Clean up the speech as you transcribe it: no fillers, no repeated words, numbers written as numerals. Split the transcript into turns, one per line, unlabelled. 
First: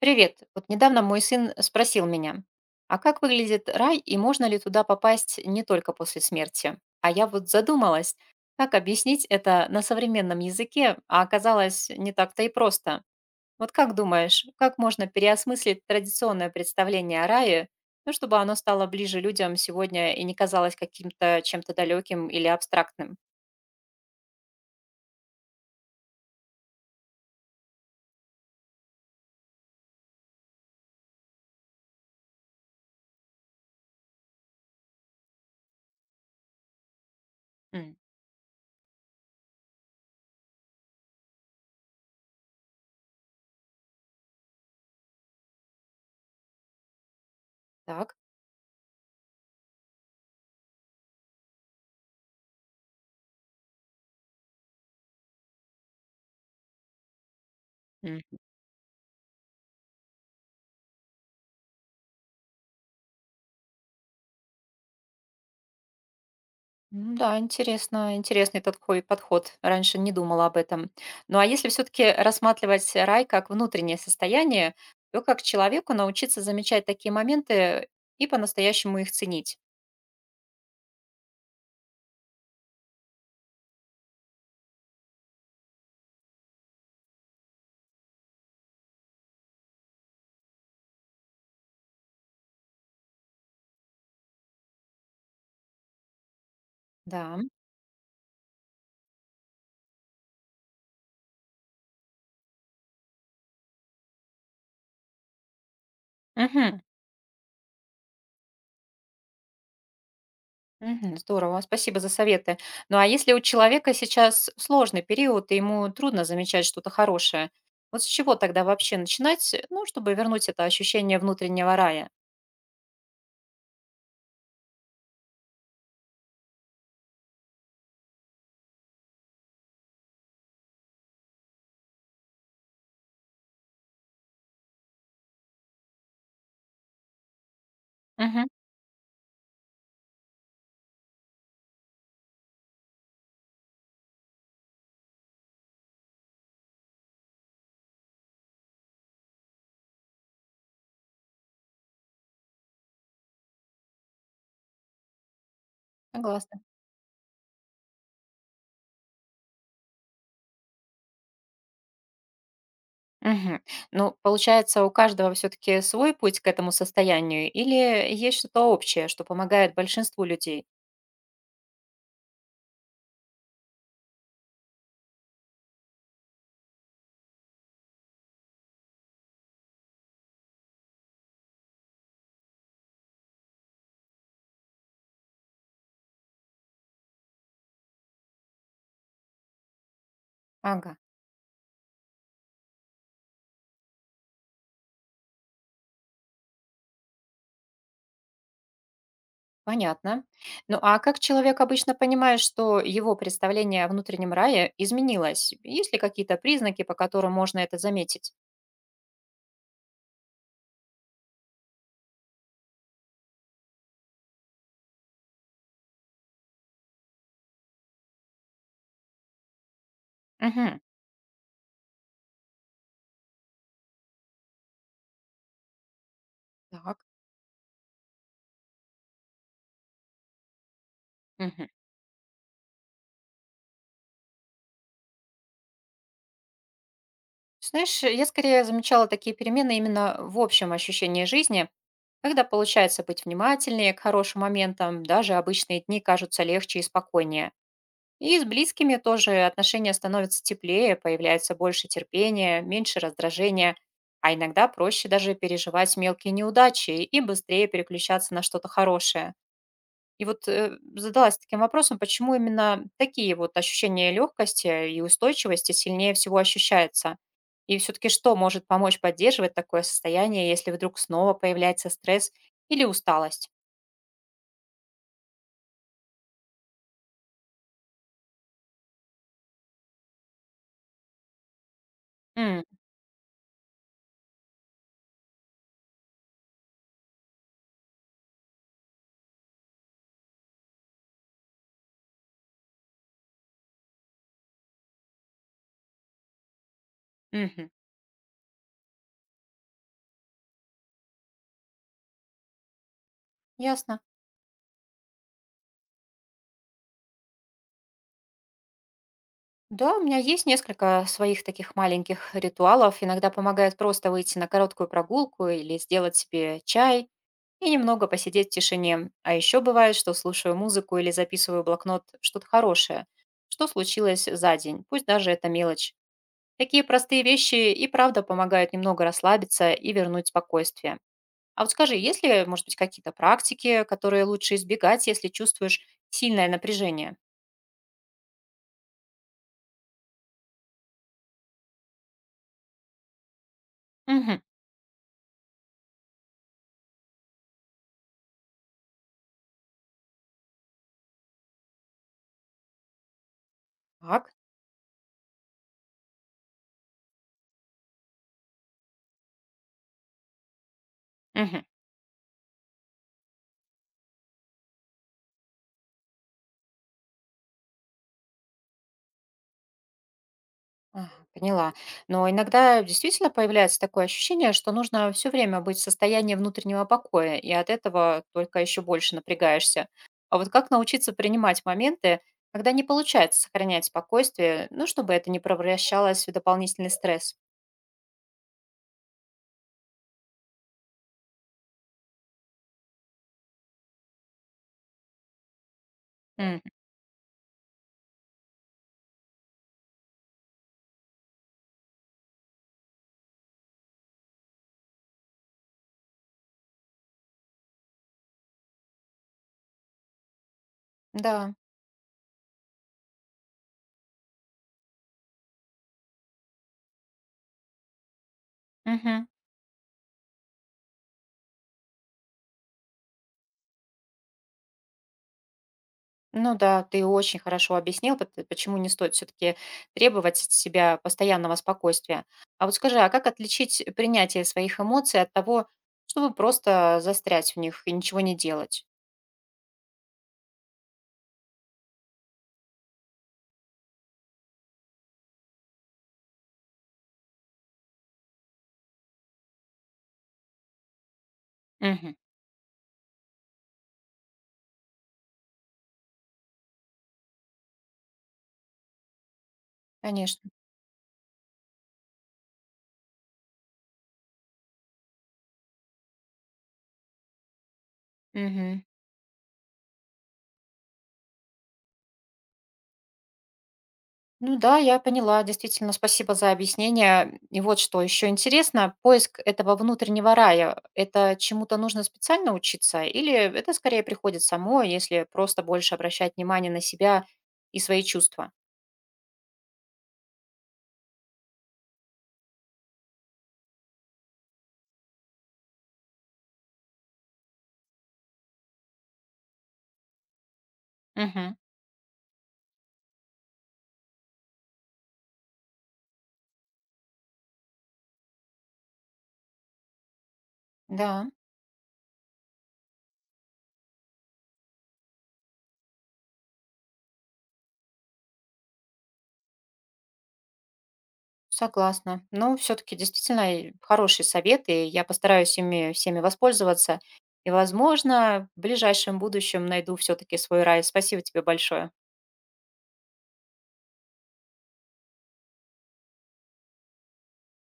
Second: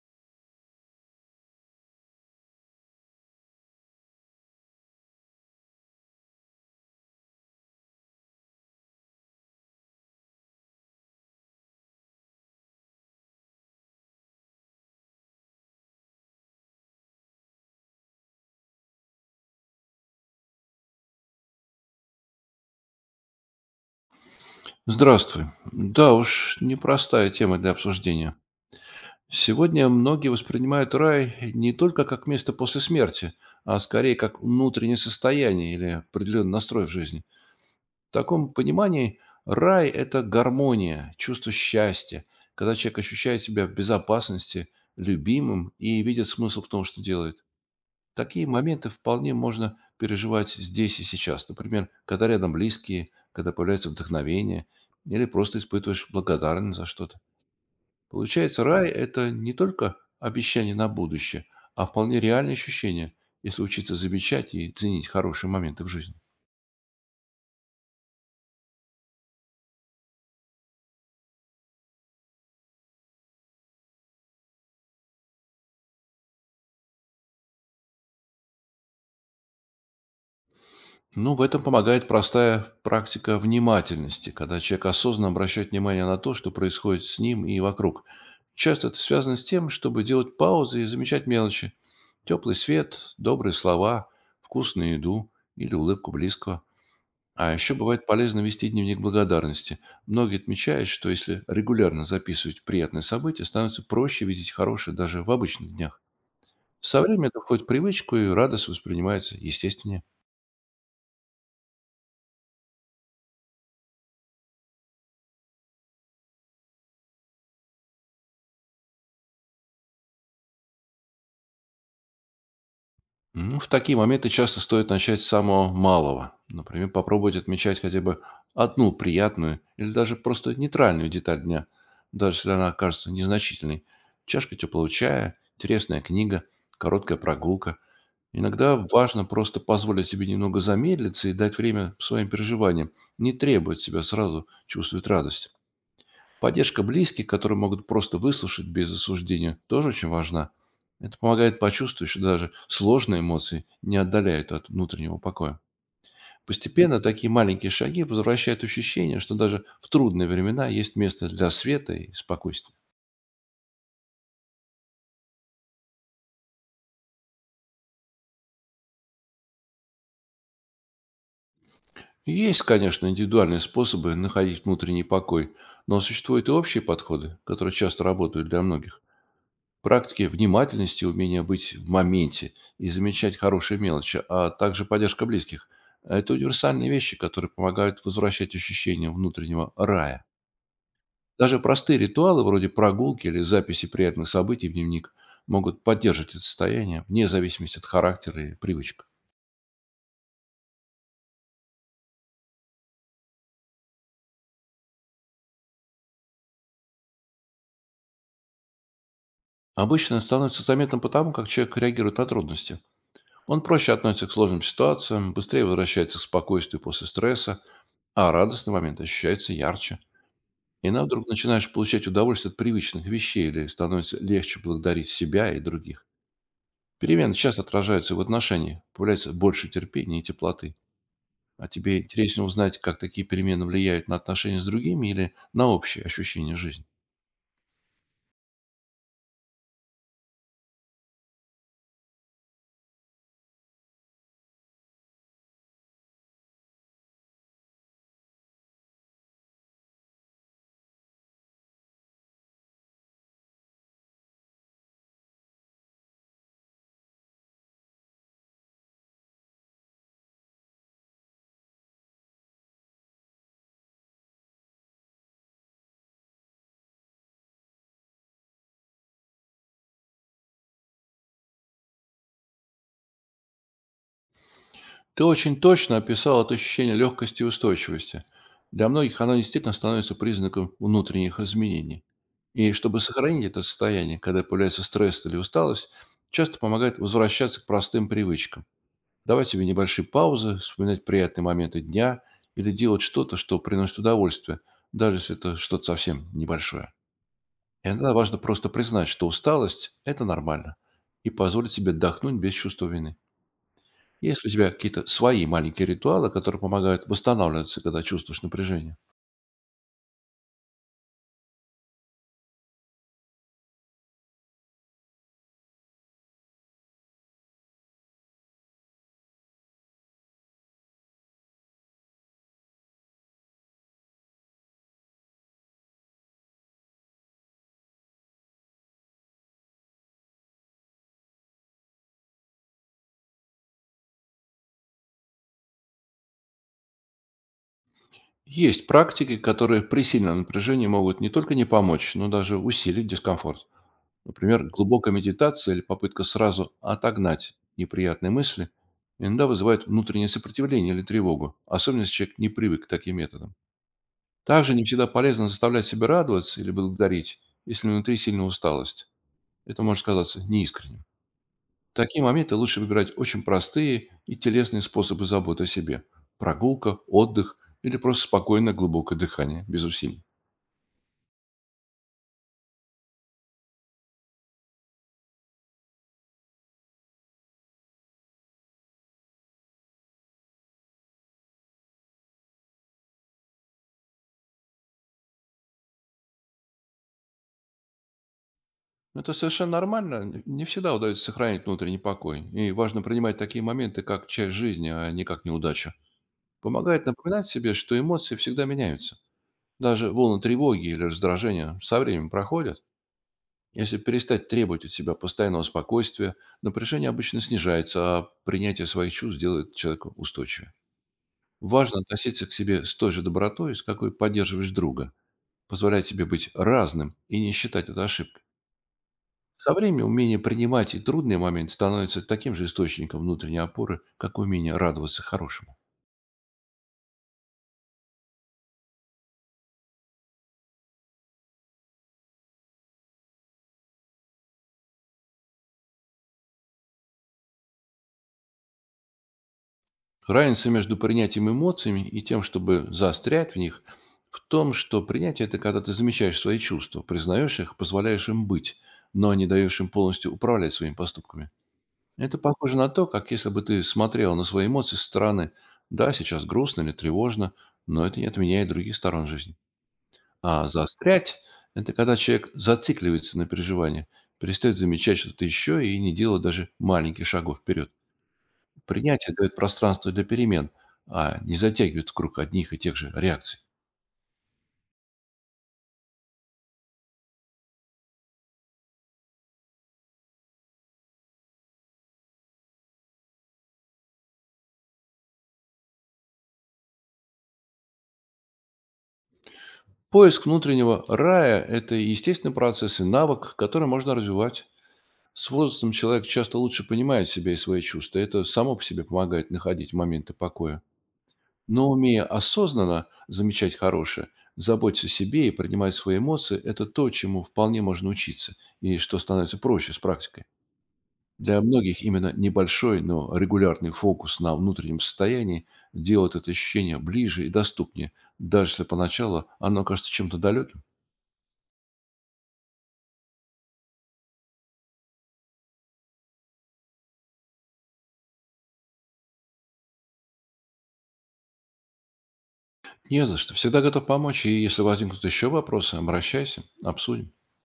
Привет. Вот недавно мой сын спросил меня, а как выглядит рай и можно ли туда попасть не только после смерти? А я вот задумалась, как объяснить это на современном языке, а оказалось не так-то и просто. Вот как думаешь, как можно переосмыслить традиционное представление о рае, ну, чтобы оно стало ближе людям сегодня и не казалось каким-то чем-то далеким или абстрактным?
Здравствуй. Да уж, непростая тема для обсуждения. Сегодня многие воспринимают рай не только как место после смерти, а скорее как внутреннее состояние или определенный настрой в жизни.
М.
В таком понимании рай– это гармония, чувство счастья, когда человек ощущает себя в безопасности, любимым и видит смысл в том, что делает.
Так.
Такие моменты вполне можно переживать здесь и сейчас. Например, когда рядом близкие, когда появляется вдохновение, или просто испытываешь благодарность за что-то. Получается, рай– это не только обещание на будущее, а вполне реальное ощущение, если учиться замечать и ценить хорошие моменты в жизни.
Ну да, интересно, подход. Раньше не думала об этом. Ну а если все-таки рассматривать рай как внутреннее состояние, то как человеку научиться замечать такие моменты и по-настоящему их ценить?
Ну, в этом помогает простая практика внимательности, когда человек осознанно обращает внимание на то, что происходит с ним и вокруг. Часто это связано с тем, чтобы делать паузы и замечать мелочи. Теплый свет, добрые слова, вкусную еду или улыбку близкого.
Да.
А еще бывает полезно вести дневник благодарности. Многие отмечают, что если регулярно записывать приятные события, становится проще видеть хорошее даже в обычных днях.
Мгм.
Со временем это входит в привычку, и радость воспринимается естественнее.
Мгм. Здорово, спасибо за советы. Ну а если у человека сейчас сложный период, и ему трудно замечать что-то хорошее, вот с чего тогда вообще начинать, ну, чтобы вернуть это ощущение внутреннего рая?
Ну, в такие моменты часто стоит начать с самого малого. Например, попробовать отмечать хотя бы одну приятную или даже просто нейтральную деталь дня, даже если она окажется незначительной. Чашка теплого чая, интересная книга, короткая прогулка.
Угу.
Иногда важно просто позволить себе немного замедлиться и дать время своим переживаниям, не требовать себя сразу чувствовать радость. Поддержка близких, которые могут просто выслушать без осуждения, тоже очень важна. Это помогает почувствовать, что даже сложные эмоции не отдаляют от внутреннего покоя.
Согласна.
Постепенно такие маленькие шаги возвращают ощущение, что даже в трудные времена есть место для света и спокойствия.
Мгм. Ну, получается, у каждого все-таки свой путь к этому состоянию, или есть что-то общее, что помогает большинству людей?
Есть, конечно, индивидуальные способы находить внутренний покой, но существуют и общие подходы, которые часто работают для многих. Практики внимательности, умение быть в моменте и замечать хорошие мелочи, а также поддержка близких– это универсальные вещи, которые помогают возвращать ощущение внутреннего рая.
Ага,
Даже простые ритуалы, вроде прогулки или записи приятных событий в дневник, могут поддерживать это состояние вне зависимости от характера и привычек.
понятно. Ну, а как человек обычно понимает, что его представление о внутреннем рае изменилось? Есть ли какие-то признаки, по которым можно это заметить?
Обычно становится заметным потому, как человек реагирует на трудности. Он проще относится к сложным ситуациям, быстрее возвращается к спокойствию после стресса, а радостный момент ощущается ярче.
Угу.
Иногда вдруг начинаешь получать удовольствие от привычных вещей или становится легче благодарить себя и других.
Так.
Перемены часто отражаются и в отношениях, появляется больше терпения и теплоты. А
Мгм.
тебе интереснее узнать, как такие перемены влияют на отношения с другими или на общее ощущение жизни.
Знаешь, я скорее замечала такие перемены именно в общем ощущении жизни, когда получается быть внимательнее к хорошим моментам, даже обычные дни кажутся легче и спокойнее. И с близкими тоже отношения становятся теплее, появляется больше терпения, меньше раздражения, а иногда проще даже переживать мелкие неудачи и быстрее переключаться на что-то хорошее. И вот задалась таким вопросом, почему именно такие вот ощущения легкости и устойчивости сильнее всего ощущаются? И все-таки что может помочь поддерживать такое состояние, если вдруг снова появляется стресс или усталость?
Ты очень точно описал это ощущение легкости и устойчивости. Для многих оно действительно становится признаком внутренних изменений.
М.
И чтобы сохранить это состояние, когда появляется стресс или усталость, часто помогает возвращаться к простым привычкам давать себе небольшие паузы, вспоминать приятные моменты дня или делать что-то, что приносит удовольствие, даже если это что-то совсем небольшое.
Мгм.
Иногда важно просто признать, что усталость– это нормально, и позволить себе отдохнуть без чувства вины.
Ясно.
Есть ли у тебя какие-то свои маленькие ритуалы, которые помогают восстанавливаться, когда чувствуешь напряжение?
Да, у меня есть несколько своих таких маленьких ритуалов. Иногда помогает просто выйти на короткую прогулку или сделать себе чай и немного посидеть в тишине. А еще бывает, что слушаю музыку или записываю в блокнот что-то хорошее, что случилось за день, пусть даже это мелочь. Такие простые вещи и правда помогают немного расслабиться и вернуть спокойствие. А вот скажи, есть ли, может быть, какие-то практики, которые лучше избегать, если чувствуешь сильное напряжение?
Есть практики, которые при сильном напряжении могут не только не помочь, но даже усилить дискомфорт.
Угу.
Например, глубокая медитация или попытка сразу отогнать неприятные мысли иногда вызывает внутреннее сопротивление или тревогу, особенно если человек не привык к таким методам.
Так.
Также не всегда полезно заставлять себя радоваться или благодарить, если внутри сильная усталость. Это может казаться неискренним.
Мгм.
В такие моменты лучше выбирать очень простые и телесные способы заботы о себе. Прогулка, отдых или просто спокойное глубокое дыхание без усилий.
Ага, поняла. Но иногда действительно появляется такое ощущение, что нужно все время быть в состоянии внутреннего покоя, и от этого только еще больше напрягаешься. А вот как научиться принимать моменты, когда не получается сохранять спокойствие, ну, чтобы это не превращалось в дополнительный стресс?
Ну, это совершенно нормально. Не всегда удается сохранить внутренний покой. И важно принимать такие моменты, как часть жизни, а не как неудачу.
Мгм.
Помогает напоминать себе, что эмоции всегда меняются. Даже волны тревоги или раздражения со временем проходят. Если перестать требовать от себя постоянного спокойствия, напряжение обычно снижается, а принятие своих чувств делает человека устойчивее.
Да.
Важно относиться к себе с той же добротой, с какой поддерживаешь друга. Позволять себе быть разным и не считать это ошибкой.
Мгм.
Со временем умение принимать и трудные моменты становится таким же источником внутренней опоры, как умение радоваться хорошему.
Ну да, ты очень хорошо объяснил, почему не стоит все-таки требовать от себя постоянного спокойствия. А вот скажи, а как отличить принятие своих эмоций от того, чтобы просто застрять в них и ничего не делать?
Разница между принятием эмоциями и тем, чтобы заострять в них, в том, что принятие– это когда ты замечаешь свои чувства, признаешь их, позволяешь им быть, но не даешь им полностью управлять своими поступками.
Мгм.
Это похоже на то, как если бы ты смотрел на свои эмоции со стороны. Да, сейчас грустно или тревожно, но это не отменяет других сторон жизни.
Конечно.
А заострять– это когда человек зацикливается на переживании, перестает замечать что-то еще и не делает даже маленьких шагов вперед.
Мгм.
Принятие дает пространство для перемен, а не затягивает в круг одних и тех же реакций.
Ну да, я поняла. Действительно, спасибо за объяснение. И вот что еще интересно, поиск этого внутреннего рая, это чему-то нужно специально учиться или это скорее приходит само, если просто больше обращать внимание на себя и свои чувства?
Поиск внутреннего рая– это естественный процесс и навык, который можно развивать. С возрастом человек часто лучше понимает себя и свои чувства. Это само по себе помогает находить моменты покоя.
Мгм.
Но умея осознанно замечать хорошее, заботиться о себе и принимать свои эмоции– это то, чему вполне можно учиться и что становится проще с практикой.
Да,
Для многих именно небольшой, но регулярный фокус на внутреннем состоянии делает это ощущение ближе и доступнее, даже если поначалу оно кажется чем-то далеким.
согласна. Но все-таки действительно и хорошие советы. Я постараюсь ими всеми воспользоваться. И, возможно, в ближайшем будущем найду все-таки свой рай. Спасибо тебе большое.
Не за что. Всегда готов помочь, и если возникнут еще вопросы, обращайся, обсудим.